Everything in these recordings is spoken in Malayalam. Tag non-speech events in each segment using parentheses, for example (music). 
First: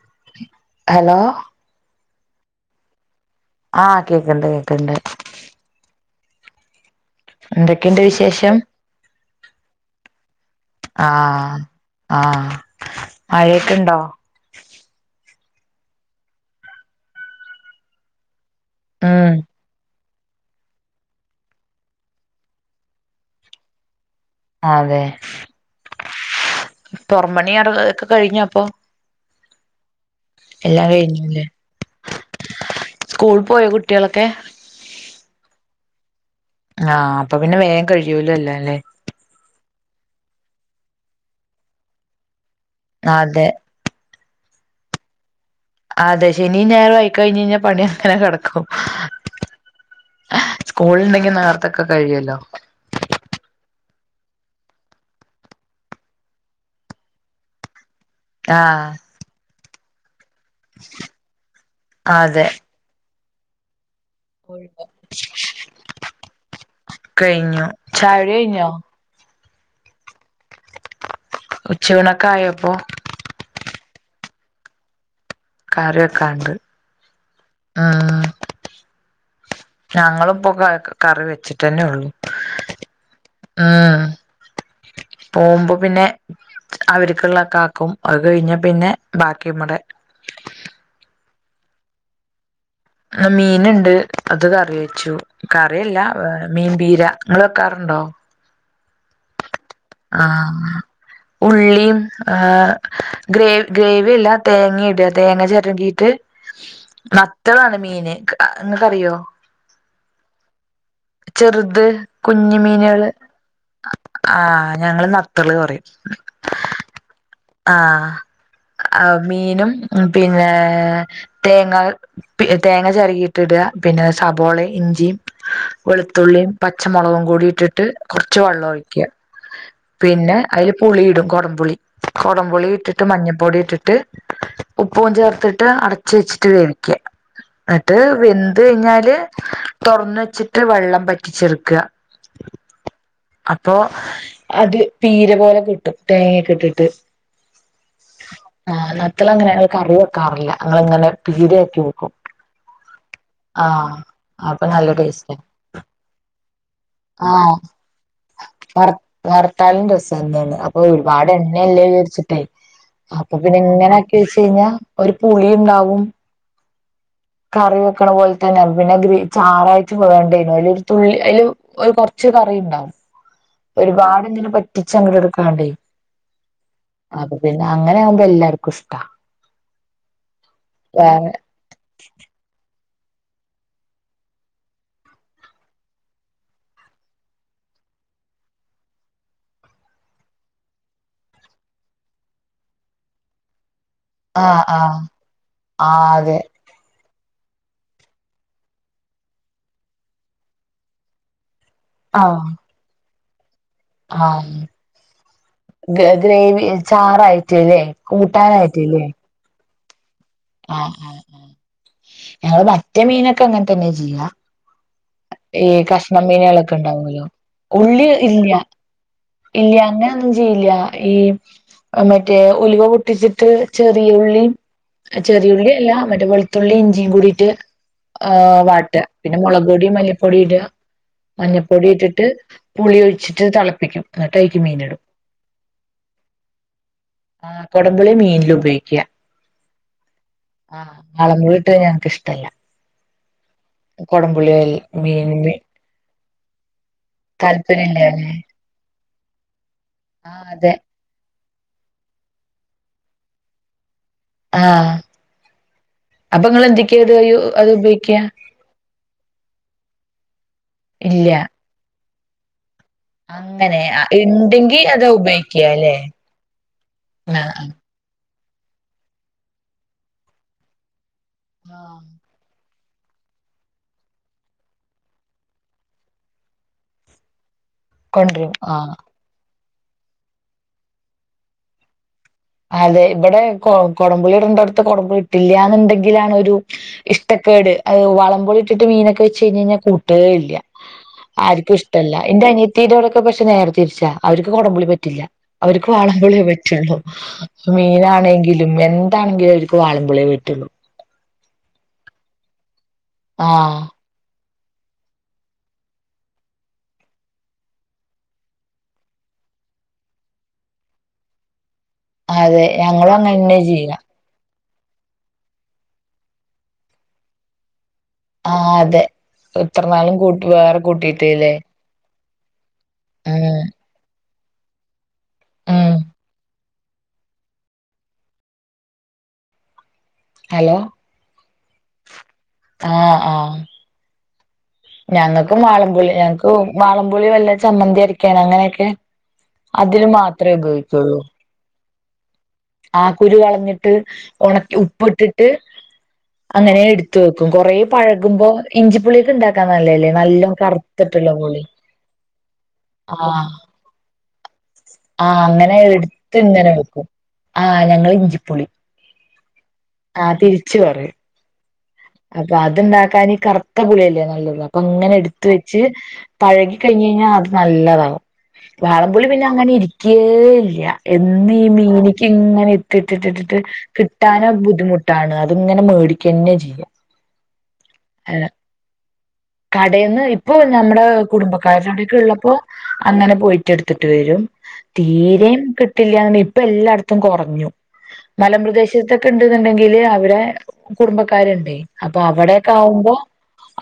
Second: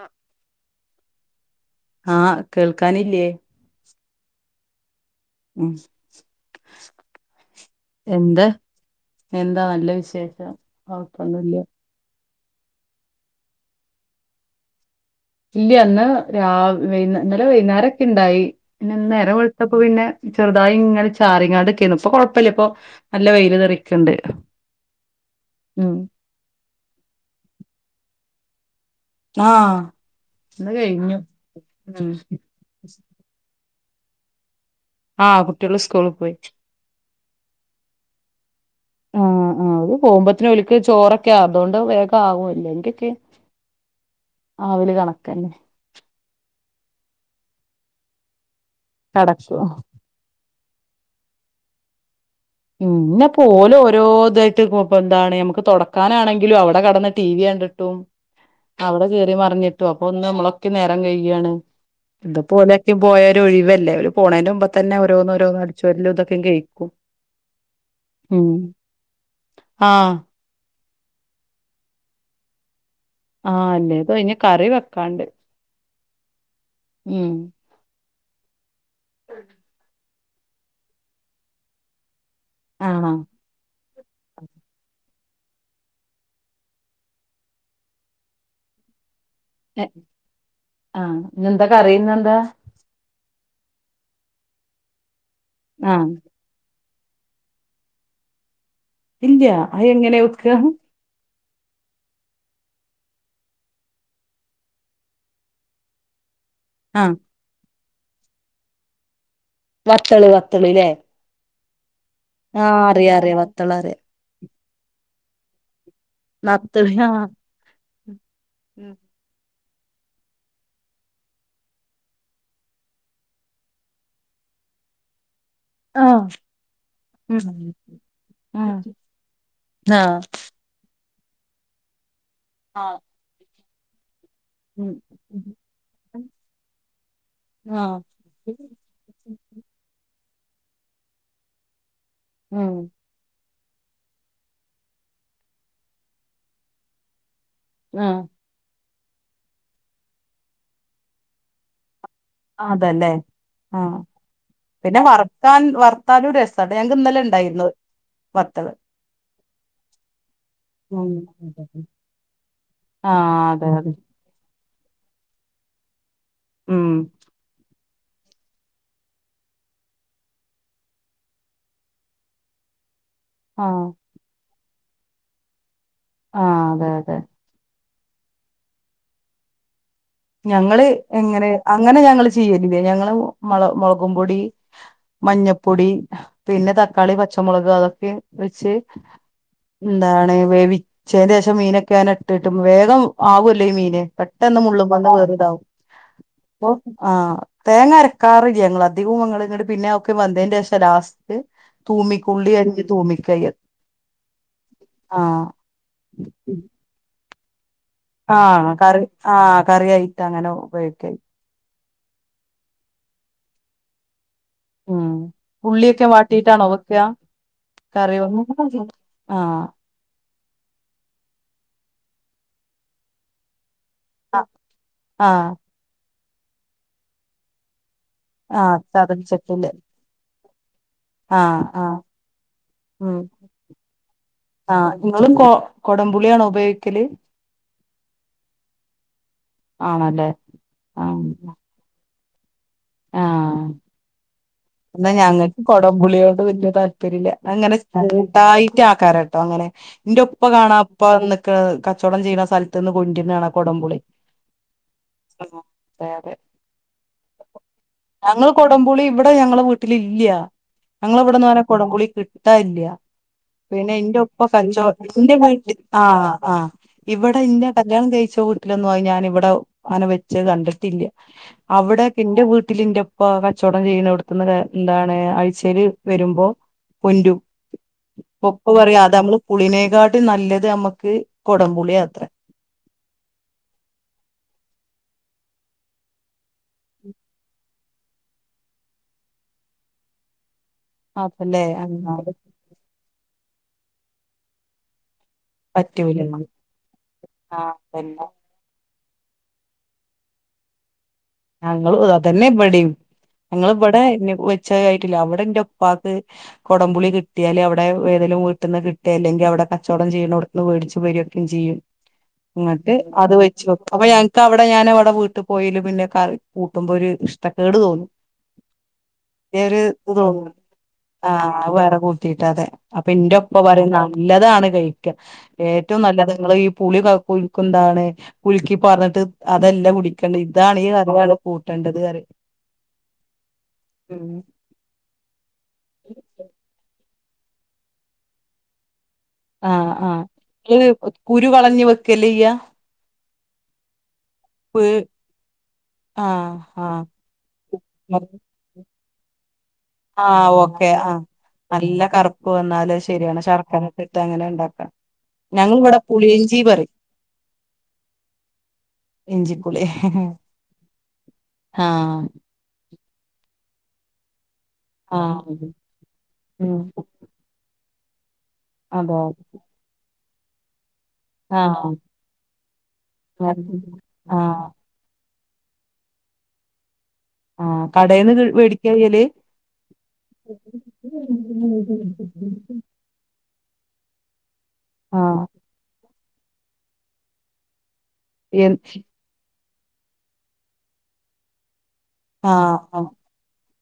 ആഹ് ഹലോ ആഹ് കേൾക്കാനില്ലേ ആഹ് കേക്കണ്ട് കേക്കണ്ട് ഉം എന്തൊക്കെയുണ്ട് എന്ത് വിശേഷം എന്താ നല്ല വിശേഷം ആഹ് കൊഴപ്പൊന്നുല്ല്യ ആഹ് മഴേക്കെണ്ടോ ഇല്ല ഇന്ന് രാ വൈ ഇന്നലെ വൈന്നേരംക്കെ ഇണ്ടായി പിന്നെ ഉം ഇന്നേരം വെളുത്തപ്പോ പിന്നെ ചെറുതായി ഇങ്ങനെ ചാറിങ്ങാണ്ട് നിക്കാണ് ഇപ്പോ കൊഴപ്പില്ല ഇപ്പോ നല്ല വെല് തെറിക്ക്ണ്ട് അതെ ഉം പൊറം പണിയാറ് എക്കെ കഴിഞ്ഞോ അപ്പോ ആഹ് ഇന്ന് എല്ലാം കഴിഞ്ഞു കഴിഞ്ഞുല്ലേ ഉം സ്കൂൾ പോയോ കുട്ടികളൊക്കെ ആഹ് കുട്ടികള് സ്കൂളി പോയി ആഹ് അപ്പോ പിന്നെ വേം കഴിയൂലോ എല്ലാംല്ലേ ആഹ് ആഹ് അത് പോമ്പത്തേനും ഓല്ക്ക് ചോറൊക്കെ ആവും അതുകൊണ്ട് വേഗം ആവും എല്ലെങ്കേക്കി അതെ ആവാല് കണക്കന്നെ അതെ ശനിം ഞായറും ആയി കഴിഞ്ഞേഞ്ഞാ പണി അങ്ങനെ കെടക്കും കെടക്കു സ്കൂള്ണ്ടെങ്കി നേർത്തൊക്കെ കഴിയല്ലോ ഇന്നപ്പോ ഓലോ ഓരോ ഇതായിട്ട് ഇപ്പ എന്താണ് നമ്മക്ക് തൊടക്കാനാണെങ്കിലും അവടെ കെടന്ന് ടി വി അണ്ട് ട്ടും ആഹ് അവടെ കേറി മറിഞ്ഞിട്ടുവോ അപ്പോ ഒന്ന് നമ്മളൊക്കെ നേരം കഴിയാണ് ഇത് അതെ പ്പോലെ പോയ ഒരു ഒഴിവല്ലേ ഓര് പോണേന്റെ മുമ്പത്തന്നെ ഓരോന്ന് ഓരോന്ന് അടിച്ചു വരലും ഇതക്കേം കേഴിക്കും കഴിഞ്ഞു ചായ കുടി ഉം കഴിഞ്ഞോ ആഹ് ഉച്ച ഊണൊക്കയോ അപ്പോ ആഹ് അല്ലേ (unintelligible) ഇനി കറി വെക്കാണ്ട് കറിവെക്കാണ്ട് ഉം ആഹ് ഞങ്ങളും ഇപ്പോ കറി വെച്ചിട്ടന്നെ ഒള്ളൂ ആണോ ആഹ് പോമ്പ പിന്നെ അവരിക്ക്ള്ളക്കാക്കും അത് കഴിഞ്ഞ പിന്നെ ബാക്കി ഇമ്മടെ ആഹ് ഇന്ന് എന്താ കറി ഇന്നെന്താ മീൻ ഇണ്ട് അത് കറി വെച്ചു കറിയല്ല ആഹ് ഏഹ് മീൻ പീര ഇങ്ങള് വെക്കാറുണ്ടോ ഇല്ല്യ അ എങ്ങെന്യാ വെക്കാ ഉള്ളിം ഏഹ് ഗ്രേ ഗ്രേവ്യല്ല തേങ്ങിട തേങ്ങ ചെരകീട്ട് ആഹ് വത്തളാണ് മീന് അ ഇങ്ങക്കറിയോ വത്തള് വത്തള് ലേ ചെറ്ത് കുഞ്ഞ് മീനാള് അറിയാ വത്തള് അറിയാ ആഹ് ഞങ്ങള് നത്തള് പറിം നത്തള് ആഹ് ആഹ് അ മീനും പിന്നെ തേങ്ങാ പി തേങ്ങ ചെരകീട്ടിടാ പിന്നെ സബോളെ ഇഞ്ചിം ആഹ് വെൾത്തുള്ളിം പച്ചമൊളകും കൂടി ഉം ഇട്ടിട്ട് കൊർച്ച് വള്ളോം ആഹ് ഒഴിക്ക ആഹ് പിന്നെ അയ്ല് പുളീടും കൊടംപുളി കൊടംപുളി ഇട്ടിട്ട് മഞ്ഞപ്പൊടി ഇട്ടിട്ട് ഉം ഉപ്പും ചേർത്തിട്ട് അടച്ച് വെച്ചിട്ട് വേവിക്ക എന്നിട്ട് ആഹ് വെ ന്ത് കൈഞ്ഞാല് തൊറന്ന് വെച്ചിട്ട് വള്ളം പറ്റിച്ചെട്ക്ക ഉംഹ് അപ്പോ അത് പീര പോലെ കിട്ടും തേങ്ങെക്കെട്ടിട്ട് ആഹ് ആഹ് നത്തളങ്ങനെ കറി വെക്കാറില്ല ഞങ്ങള് ഇങ്ങനെ പീരേക്കി വെക്കും അതെല്ലേ ആഹ് അപ്പൊ നല്ല പിന്നെ ടേസ്റ്റാ വറക്കാൻ വർത്താലും രസാട്ടാ ഞങ്ങക്ക് ഇന്നലെ ഇണ്ടായിരുന്ന് വത്തള് വർത്താലും രസാ എന്താണ് അപ്പോ ഒരുപാട് എണ്ണേല്ലേ വിചാര്ച്ചിട്ടേ അപ്പോ ആഹ് പിന്നെ അതെ അതെ ഇങ്ങനെ വെച്ചേഞ്ഞാ ഒരു പുളിണ്ടാവും ഉം കറി വെക്കിണ പോൽ തെന്നെ പിന്നെ ഗ്രേ ചാറായിട്ട് വെണ്ടേനു അയ്ലോരു തുള്ളി അയ്ല് ഒരു കൊർച്ച് കറി ഇണ്ടാവും ആഹ് പാടെ എന്തിനെ വറ്റിച്ച് അങ്ങട് എടുക്കാണ്ടേ ആഹ് അതെ അതെ അപ്പൊ പിന്നെ അങ്ങനെയാവ്മ്പോ എല്ലാർക്കുഷ്ട ഞങ്ങള് എങ്ങനെ അങ്ങനെ ഞങ്ങള് ചെയ്യലില്ല ഞങ്ങള് മൊള മൊളകുമ്പൊടി മഞ്ഞപ്പൊടി പിന്നെ തക്കാളി പച്ചമുളക് അതൊക്കെ വെച്ച് എന്താണ് വേവിച്ചേൻ്റേഷം മീനൊക്കെയാൻ ഇട്ട്ട്ടും വേഗം ആവൊല്ലോ ഈ മീന് പെട്ടെന്ന് ആഹ് ആഹ് മുള്ളുമ്മന്ന് വേറിതാവും ആഹ് അതെ ഒ ആഹ് തേങ്ങ അരക്കാറില്ല്യങ്ങള് അധികൊം അങ്ങളിങ്ങട് പിന്നെ ഒക്കെ വന്തേതിന്റേഷം ലാസ് തൂമിക്കു ആഹ് ഉള്ളി അരിഞ്ഞ് തൂമിക്കാ എയ്യ ആഹ് ഗ ഗ്രേവി ചാറായിട്ടല്ലേ ആഹ് കൂട്ടാനായിട്ടല്ലേ കറി ആഹ് കറിിയയ്ട്ടങ്ങനെ ആഹ് ആഹ് ആഹ് ഞങ്ങള് മറ്റേ മീനൊക്കെ അങ്ങൻ തെന്നെ ചെയ്യാ ഉം ഈ ഉള്ളിയൊക്കെ കഷ്ണ വാട്ടിയിട്ടാണോ മീനാളൊക്കെ വെക്ക ഇണ്ടാവോല്ലോ ഉള്ളി കറി ഇല്ല്യ ആ ഇല്ല്യ അങ്ങ ഞ്ചില്ല ഈ മറ്റേ ഉലുവ പൊട്ടിച്ചിട്ട് ചെറിയുള്ളിം ആ ചെറിയുള്ളി അല്ല മറ്റേ വെളുത്തുള്ളി ഇഞ്ചിങ്കുടിട്ട് ആഹ് ആ വാട്ട പിന്നെ മുളക് ചതച്ചട്ടില് പൊടി മല്ലിപ്പൊടി ഇട ആ ആ മഞ്ഞപ്പൊടിട്ടിട്ട് പുളി ഒഴിച്ചിട്ട് തളപ്പിക്കും അന്നിട്ട്യ്ക്ക് മി ആഹ് നിങ്ങളും കൊ കൊടംപുളിയണോ ഉപയ്ക്കല് ആഹ് കൊടമ്പളി മീൻല് ഉപയ്ക്ക്യ ആണല്ലേ ആഹ് ആ വളപുളി ഇട്ടെ ഞങ്ങ്ക്ക് ഇഷ്ടല്ല ആഹ് കൊടം പുളി അൽ മീൻല് കൊടംമ്പുളിയോട് വല്ല്യ താല്പര്യല്ല അങ്ങനെ താല്പര്യല്ലല്ലേ ചൺസ് കൂട്ടായ്ട്ടാക്കാരട്ടോ അങ്ങനെ എന്റെ ഒപ്പ ആഹ് അതെ കാണാ ഇപ്പന്നക്ക കച്ചവടം ചെയ്യണ സ്ഥലത്ത് നിന്ന് കൊണ്ടിന്ന് കാണാ കൊടംപുളി ആഹ് അതെ അപ്പൊങ്ങ എന്തൊക്കെയത് അത് ഉപയോഗ ഞങ്ങൾ കുടംപുളി ഇവിടെ ഞങ്ങള വീട്ടില ഇല്ല ഞങ്ങള ഇല്ല ഇവിടെന്ന് പറഞ്ഞ കൊടംപുളി കിട്ടാല്ല അങ്ങനെ പിന്നെ ആ, എന്റെ ഉപ്പ ഇണ്ടെങ്കി കച്ചോ അതാ ഇന്റെ ഉപയോഗിക്കുക വിട് അല്ലേ ആഹ് ആഹ് ഇവിടെ ആഹ് ഇന്റെ എല്ലണം കയിച്ച വീട്ടിലൊന്നും ഞാൻ ഇവിടെ അങ്ങനെ വെച്ച് കണ്ടിട്ടില്ല ആഹ് അവിടെെ ഇ ന്റെ വീട്ട വീട്ടിലിന്റെപ്പ കച്ചവടം ചെയ്യുന്ന ഇവിടുത്ത എന്താണ് ആഴ്ചയില് വരുമ്പോ പൊന്റും കൊണ്ടരും ഉപ്പ ആഹ് പറയാ അത നമ്മള് പുളിനേക്കാടിലും നല്ലത് നമ്മുക്ക് കൊടംപുളി യാത്ര അതെ ഇവിടെ കൊ കൊടംപളി രണ്ടടുത്ത് കൊടംപുളി ഇട്ടില്ലന്നുണ്ടെങ്കിലാണ് ഒരു ഇഷ്ടക്കേട് അത് വള്ളം ഇട്ടിട്ട് മീനൊക്കെ വെച്ച് കഴിഞ്ഞഞ് കഴിഞ്ഞൽ കൂട്ടുകേ ഇല്ല അപ്പല്ലേ ആർക്കും ഇഷ്ടല്ല എന്റെ അനിയ തീരോടെൊക്കെ പക്ഷെ നേര തിരിച്ച അവർക്ക് കുടംപൊളി പറ്റില്ല അവർക്ക് വാളംപോളി പറ്റൂലന്ന് പറ്റുള്ളൂ ആഹ് അതന്നെ മീനാണെങ്കിലും എന്താണെങ്കിലും അവർക്ക് വാളൻപുളയേ പറ്റുള്ളൂ ഞങ്ങള് അതന്നെ ഇവിടെയും ഞങ്ങ ആഹ് ഇവിടെ വെച്ച ആയിട്ടില്ല അവിടെ ഇന്റെ ഒപ്പാക്ക് കൊടമ്പപളി കിട്ടിയാല് അവിടെ വേതലും വീട്ടന്ന് കിട്ടി അല്ലെങ്കിൽവിടെ കച്ചവടം ചെയ്യണ വേടിച്ചു വരിൊക്കും ചെയ്യും അതെ ഇന്നട്ടു ഞങ്ങളും അത് അങ്ങനെന്നെ വെച്ച ചെയ്യാ അപ്പ ഇ അവിടെ ഞൻവിടെ വീട്ടിൽ പോയല പിന്നെ കൂട്ടുമ്പോ ഒരു ഇഷ്ടക്കേട് തോന്നും ആഹ് അതെ ര് ഇത്ര ഇ നാളും കൂട്ടി തോന്നനും വേറെ കൂട്ടിയിട്ടല്ലേ ആഹ് വേറെ കോ കട്ടീട്ട് അതെ അപ്പൊ എന്റെ ഉപ്പ ഉം പറയും നല്ലതാണ് കഴിക്ക ഉം ഏറ്റവും നല്ല നിങ്ങള് ഈ പുളി കുഴുക്കന്താണ് പുലുക്കി പറഞ്ഞിട്ട് അതെല്ല കൂടി ഹലോ ഇതാണ് ഈ കാറിയാണ് കൂട്ടേണ്ടത് പറിയും ഉം ഞങ്ങൾക്ക് വ മാളംപൊളി ഞങ്ങക്ക് വാളംപൊളി വല്ല ചമ്മന്തി അരക്കാണ് അങ്ങനെയൊക്കെ ആഹ് അതിന് ആഹ് മാത്രമേ നിങ്ങള് ഉപയോഗിക്കുള്ളൂ കുരു കളഞ്ഞഞ് വെക്കല്ലേ ചെയ്യാ ആഹ് കുരു കളഞ്ഞിട്ട് ഉണക്കി ഉപ്പിട്ടിട്ട് ആഹ് അങ്ങനെ ആഹ് എടുത്ത വെക്കും കുറെ പഴകുമ്പോ ഇഞ്ചിപ്പളിയൊക്കെ ഉണ്ടാക്കും ക നല്ലതല്ലേ ആഹ് നല്ലോം ഓക്കെ ആഹ് കറുത്തിട്ടുള്ള പുളി നല്ല കറുപ്പ് വന്നാല് ശരിയാണ് ശർക്കര ഒക്ക ഇട്ട് അങ്ങനെണ്ട ആഹ അങ്ങനെ എടുത്ത് ഇങ്ങനെ പറയും എടുക്കും ആഹ ഞങ്ങൾ ഇഞ്ചിപ്പൊളി ഇഞ്ചിപ്പുളി ആ തിരിച്ചു പറയും ആഹ ആ അത്ണ്ടാക്കാൻ ഈ കറുത്ത പുളി അല്ലേ നല്ലത് അങ്ങനെ എടുത്ത ആഹ് വെച്ച് പഴകി ഉം കഴിഞ്ഞ് കഴിഞ്ഞാൽ അത് നല്ലതാകും അതെ വാളംപുളി പിന്നെ അങ്ങനെ ഇരിക്കേ ഇല്ല എന്നും ഈ ആഹ് മീനിക്ക് ഇങ്ങനെ ഇട്ട് ഇട്ടിട്ടിട്ടിട്ട് കിട്ടാനോ ആഹ് ബുദ്ധിമുട്ട് ട്ടാണ് അത്ങ്ങനെ മേടിക്കുക തന്നെ ചെയ്യാം ആഹ കടൽന്ന് വേടിക്കചെയ്യലു കടയിന്ന് ഇപ്പൊ ഞമ്മടെ കുടുംബക്കാരടെടെയൊക്കെ ഇള്ളപ്പോ അങ്ങനെ പോയിട്ടു എടുത്തിട്ട് വരും ആഹ് തീരും കില്ല ഇപ്പൊ എല്ലായിടത്തും കുറഞ്ഞു എൻ മലമ്പ്രദേശത്തെ ഇണ്ടെന്നുണ്ടെങ്കില് അകുടുംബക്കാർ ഇണ്ട് അപ്പൊ അവിടെൊക്കെ ആഹ് ആഹ് ആകുമ്പോ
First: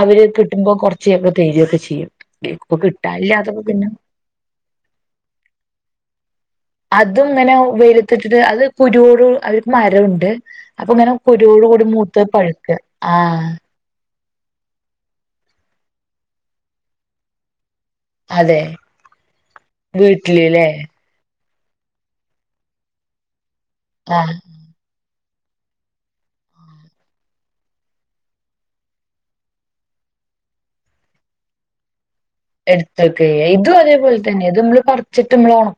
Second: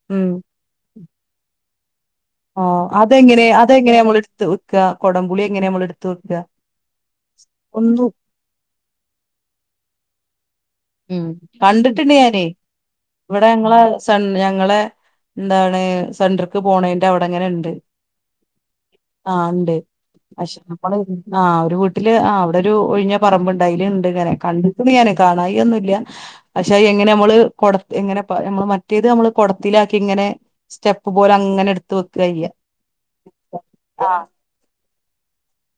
അവര് ഉം കിട്ടുമ്പോ കുറച്ചയൊക്കെ തെ രൊക്കെ ചെയ്യും ഇപ്പൊ അതെങ്ങനെ കിട്ടാനില്ലാത്തപ്പോ പിന്നെ അതെങ്ങനെയാ നമ്മൾ എടുത്ത് വെക്ക കുടംപുളി എങ്ങനെ നമ്മൾ എടുത്ത് വെക്കുക അതും ഇങ്ങനെ വെയിലത്തിട്ടിട്ട് അത് കുരുവോട് അവർക്ക് മരവുണ്ട് അപ്പൊ ഇങ്ങനെ ഉം കുരോട് കൂടി കണ്ടിട്ടുണ്ട് മൂത്ത് ഞാനേ പഴുക്ക് ആ ഇവിടെ ഞങ്ങളെ സൺ ഞങ്ങളെ എന്താണ് സെൻടർക്ക് പോണതിന്റെ അവിടെങ്ങനെ ഇ ണ്ട് അതെ ആഹ ഉണ്ട് അഷ് വീട്ടില്ല്ലേ ആഹ് ഒരു വീട്ടില് ആ അവിടെ ഒരു ഒഴിഞ്ഞ പറമ്പ് അയില് ഇണ്ട് ഇങ്ങനെ ആഹ് കണ്ടുക്കുന്നു ഇങ്ങനെ കാനായി ഒന്നുല്ല പക്ഷെ എങ്ങനെ നമ്മള് കൊട എങ്ങനെ നമ്മള് മറ്റേത് നമ്മള് കൊടത്തിലാക്കി ഇങ്ങനെ സ്റ്റെപ്പ് പോലെ അങ്ങനെ എടുത്ത് വെക്കെയ്യ എടുത്തക്കെയ്യാ ഇതും അതേപോലെ തന്നെ ഇത് ഇമ്മള് പറിച്ചിട്ട് ഇമ്മൾ ഒണ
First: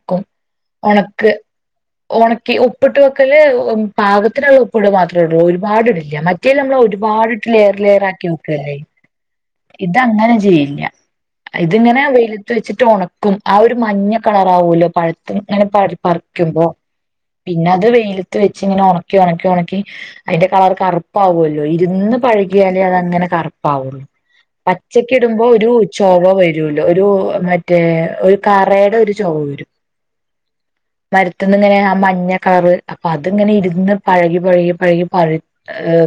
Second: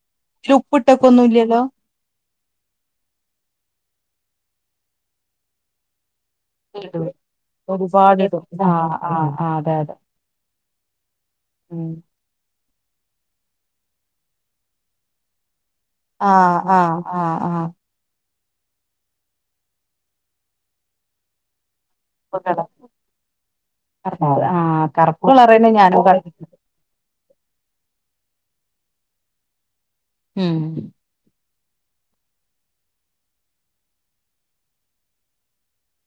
ഇതില് ഉപ്പിട്ടൊക്കെ ഒന്നും ഉണക്ക് ഇല്ലല്ലോ ഒണക്കി ഉപ്പിട്ട് വെക്കല് പാകത്തിനുള്ള ഉപ്പിടൽ മാത്രമേ ഉള്ളൂ ഒരുപാട് ഇടില്ല മറ്റ മറ്റേ നമ്മള ഒരുപാട് ഇട്ട് ലേയർ ലേയർ ആക്കി ഒരുപാടിടും ആ വെക്കല്ലേ ആ ആ അതെ അതെ ഇതങ്ങനെ ചെയ്യില്ല ഇതിങ്ങനെ വെയിലത്ത് വെച്ചിട്ട് ഒണക്കും ആ ഒരു മഞ്ഞ കളർ ആവുല്ലോ പഴ്ത്ത് ഇങ്ങനെ പഴ ആഹ ആഹ പിന്നെ അത് വെയിലത്ത് വെച്ച് ഇങ്ങനെ ഒണക്കി ഒണക്കി ഒണക്കി അയിന്റെ കളർ കറുപ്പാവുല്ലോ ഇരുന്ന് കറുപ്പ് പഴകിയാലേ അതങ്ങനെ കറപ്പാവുള്ളൂ ആ പച്ചക്ക് കറുപ്പ് ഇടുമ്പോ ഒരു കളറന്നെ ഞാനും ചൊവ കണ്ടിട്ടുണ്ട് വരു ല്ലോ ഒരു മറ്റേ ഒരു കറേടെ ഒരു ചൊവ വരും ഉം മരുത്ത്ന്ന് ഇങ്ങനെ ആ മ മഞ്ഞ കളറ് അപ്പൊ അത് ഇങ്ങനെ ഇരുന്ന് പഴകി പഴകി പഴകി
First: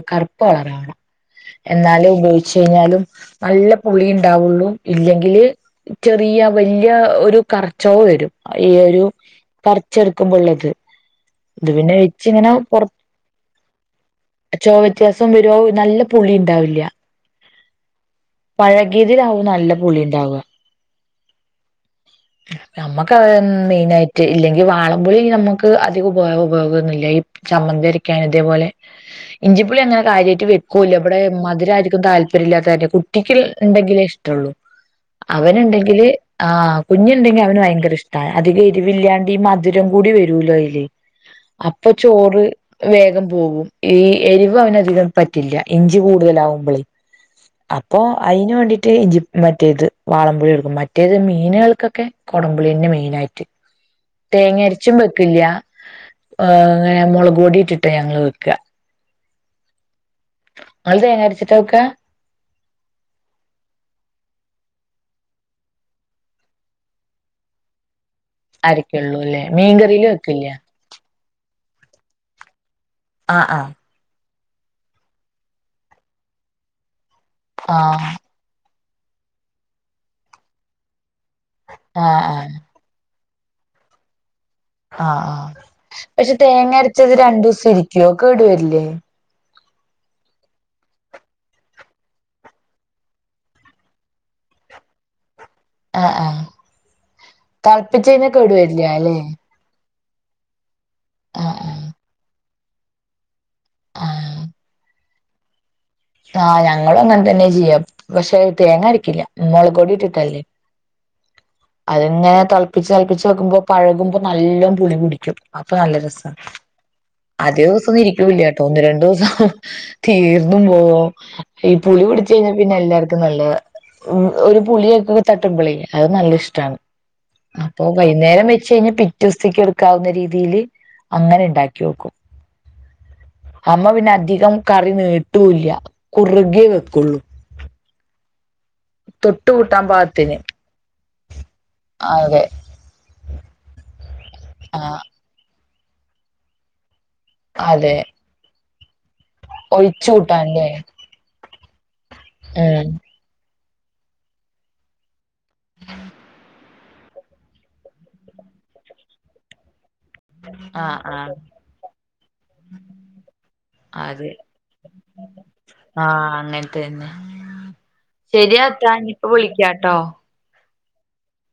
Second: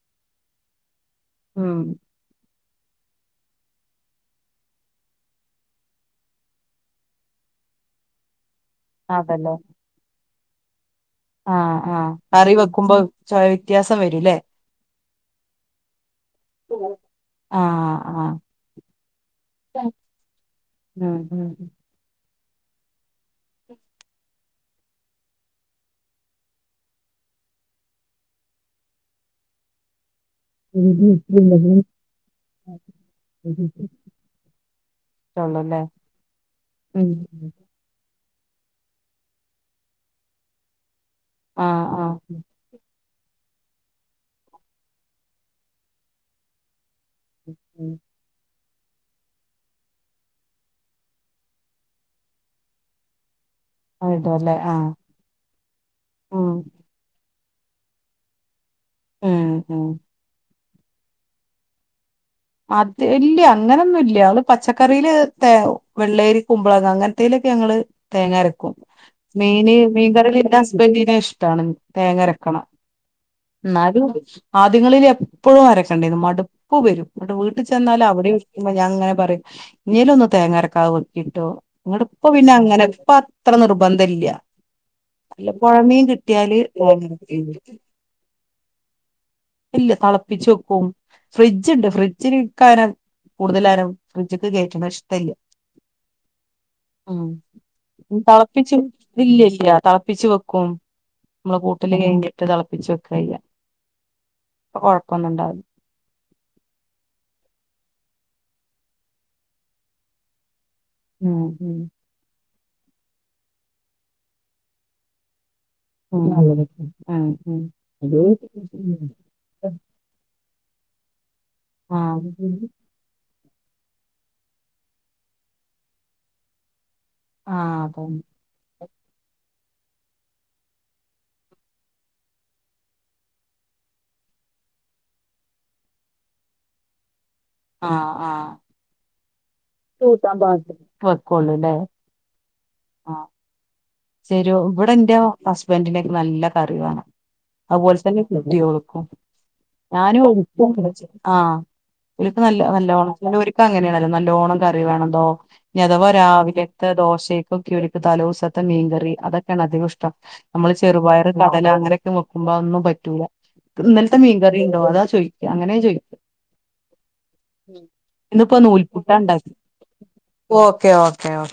കറുപ്പ് കളറണം ഉം എന്നാലേ ഉപയോഗിച്ചു കഴിഞ്ഞാലും നല്ല പുളി ഉണ്ടാവുള്ളു ഇല്ലെങ്കില് ചെറിയ വല്ല്യ ഒരു കറച്ചൊവ വരും ഈ ഒരു അതല്ലേ പറിച്ചെടുക്കുമ്പോ ഇള്ളത് ആഹ് ആ കറി വെക്കുമ്പോ ചൊവ വ്യത്യാസം വരൂല്ലേ ചൊവ വ്യത്യാസം വരും അത്‌ നല്ല പുളിയുണ്ട് ണ്ടാവില്ല ആ ആ പഴകിയതിലാവും നല്ല പുളി ഇണ്ടാവ ഉം ഉം നമ്മുക്കത് തന്നെ മെയിനായിട്ട് ഇല്ലെങ്കി വാളംപുളി നമ്മക്ക് ക്ക് അധികം ഉപ ഉപയോഗൊന്നില്ല ഈ ചമ്മന്തിരക്കാന് ഇതേപോലെ ഇഞ്ചി പുളി അങ്ങനെ കാര്യായിട്ട് വ ക്കൂല ഇവിടെ മധുരാരിക്കും താല്പര്യം ഇല്ലാത്ത കാരണെ കുട്ടിക്ക് ഇണ്ടെങ്കിലേ ഇഷ്ടൊള്ളു ചൊള്ളുല്ലേ അവനുണ്ടെങ്കില് ആഹ്‌ ഉം കുഞ്ഞുണ്ടെങ്കിൽ അവന് ഭയങ്കര ഇഷ്ടം അതികം എരിവില്ലാണ്ട് ഈ മധുരം കൂടി വരുലോ അയില് ആ അപ്പൊ ആ ചോറ് വേഗം പോവും ഈ എരിവ് അവനധികം പറ്റില്ല ഇഞ്ചി കൂടുതലാവുമ്പളേ അപ്പൊ അയിന് വേണ്ടിട്ട് ഇഞ്ചി മറ്റേത് വാളംപൊളി എടുക്കും മറ്റേത് മീനുകൾക്കൊക്കെ കുടംപുളിന്നെ മെയിനായിട്ട് ഇടുംല്ലേ തേങ്ങ ആഹ് അരച്ചും വെ ഇല്ല്യ ഉം ഇങ്ങനെ മുളകപൊടിട്ടിട്ടാ ഞങ്ങൾ വെക്ക ഉം ഉം ഇങ്ങൾ തേങ്ങരിച്ചിട്ടാ വെക്കാ അത് ഇല്ല്യ അങ്ങനൊന്നുല്ല്യ അവല് പച്ചക്കറിയില് തേ വെള്ളരി കുമ്പളങ്ങ അങ്ങന്ത്തേലൊക്കെ ഞങ്ങള് തേങ്ങ അരക്കും അരക്കുള്ളൂ അല്ലേ മീന് മീൻകറിയില് വെക്കില്ല ഇന്റെ ഹസ്ബൻഡ്ന് ഇഷ്ടാണ് തേങ്ങ അരക്കണം ആ ആ ഇന്നാല് ആദ്യങ്ങളിൽ എപ്പഴും അരക്കണ്ടേന്ന് മടുപ്പ് വരും ഇന്നിട്ട് വീട്ടിൽ ആ ചെന്നാല് അവിടേം ഇ ഞാൻ ഇങ്ങനെ പറയും ഇനിയേലും ഒന്ന് തേങ്ങരക്കാതെ വെക്കിട്ടോ ഇങ്ങട്ട് ആ ഇപ്പ പിന്നെ ആ അങ്ങനെ ഇപ്പ അത്ര നിർബന്ധ ഇല്ല്യ ആഹ് ആഹ് പക്ഷെ തേങ്ങ അരച്ചത് രണ്ടു തേങ്ങരക്കും ദീസം ഇരിക്കോ കേടു വരില്ലേ ഇല്ല തളപ്പിച്ച് വെക്കും ഫ്രിഡ്ജ് ഇണ്ട് ഫ്രിഡ്ജ് ഫ്രിഡ്ജിൽ ഇകാരം കൂടുതലായാലും ഫ്രിഡ്ജ്ക്ക് കേറ്റ്ണ ഇഷ്ടല്ല്യ ആഹ് ആഹ് ഉം തിളപ്പിച്ച് കഴിഞ്ഞാൽ കേടു തെളപ്പിച്ചു വരില്ല അല്ലെ ഇല്ല്യല്ല്യ തെളപ്പിച്ച് വെക്കു ക്കും ഇമ്മളെ ആഹ് കൂട്ടല് കഴിഞ്ഞിട്ട് തിളപ്പിച് വെക്കായ്യ ആഹ് ഒന്ന്ണ്ടാവും ആഹ് ഞങ്ങളും അങ്ങനെ തന്നെ ചെയ്യാ പക്ഷെ തേങ്ങരിക്കില്ല മൊളഗ് പൊടി ഇട്ടിട്ട് ഉം ഉം അത്ങ്ങനെ തെളപ്പിച്ച് തെളപ്പിച്ച് വെക്കുമ്പോ പഴകുമ്പോ നല്ല പുളിപിടിക്കും അപ്പൊ നല്ല രസാണ് ഉം അധികം ദീസൊന്നും നല്ലത് ഇരിക്കൂല്ലട്ടോ ഒന്ന് രണ്ടു ദിവസം അത് തീർന്നും പോവോ ഈ പുളി ആഹ് പിടിച്ച കഴിഞ്ഞാ പിന്നെ എല്ലാർക്കും നല്ലതാ ഉം ഒരു പുളിയക്ക തട്ടുമ്പളേ അത് നല്ല ഇഷ്ടാണ് ആഹ് അപ്പൊ അതന്നെ വൈകുന്നേരം വെച്ച് കഴിഞ്ഞൽ പിറ്റൊസ്തിക്ക് എടുക്കാവുന്ന രീതിൽ അങ്ങനെ ഉണ്ടാക്കി വോക്കും അമ്മ പിന്നെ അധികം കറി നീട്ടൂല്ല്യ കുറുകേ വെക്കുള്ളൂ ആഹ് ആഹ് തൊട്ട് കൂട്ടാൻ തൊട്ട് പാകത്തിന് ബാ വ ക്കൊള്ളുലെ അതെ ആഹ് ശെരി ഇവിടെ ആഹ് ന്റെ ഹസ്ബൻഡി ന്റെക്ക നല്ല കറി വേണം അതെ അതുപോലെ തന്നെ കുട്ട്യാൾക്കും ഒഴിച്ചു ഞാനും കൂട്ടാൻല്ലേ ആഹക്ക് നല്ല ഉം നല്ലവണം നല്ലൊക്ക അങ്ങനെയാണല്ലോ നല്ലോഓണം കറി വേണല്ലോ അതവാ രാവിലെ ദോശകൊക്കെ ഒരുക്ക് തലോസത്തെ മീൻകറി അതൊക്കെയാണ് അധികം ഇഷ്ടം നമ്മള് ആഹ് ചെറുപയർ ആഹ് കടല അങ്ങനെയൊക്കെ വെക്കുമ്പോ അത് ഒന്നും പറ്റൂല ഇന്നലത്തെ അതെ മീൻകറി ഉണ്ടോ അതാ ചോയ്ക്ക അങ്ങനെയ ചോയ്ക്ക ആഹ് അങ്ങൻത്തന്നെ ഇന്നപ്പോ ശരിയാത്താ നൂൽപുട്ട ഇനിപ്പ ഉണ്ടാ വിളിക്കാട്ടോ ഓക്കേ ഓക്കേ ഓേ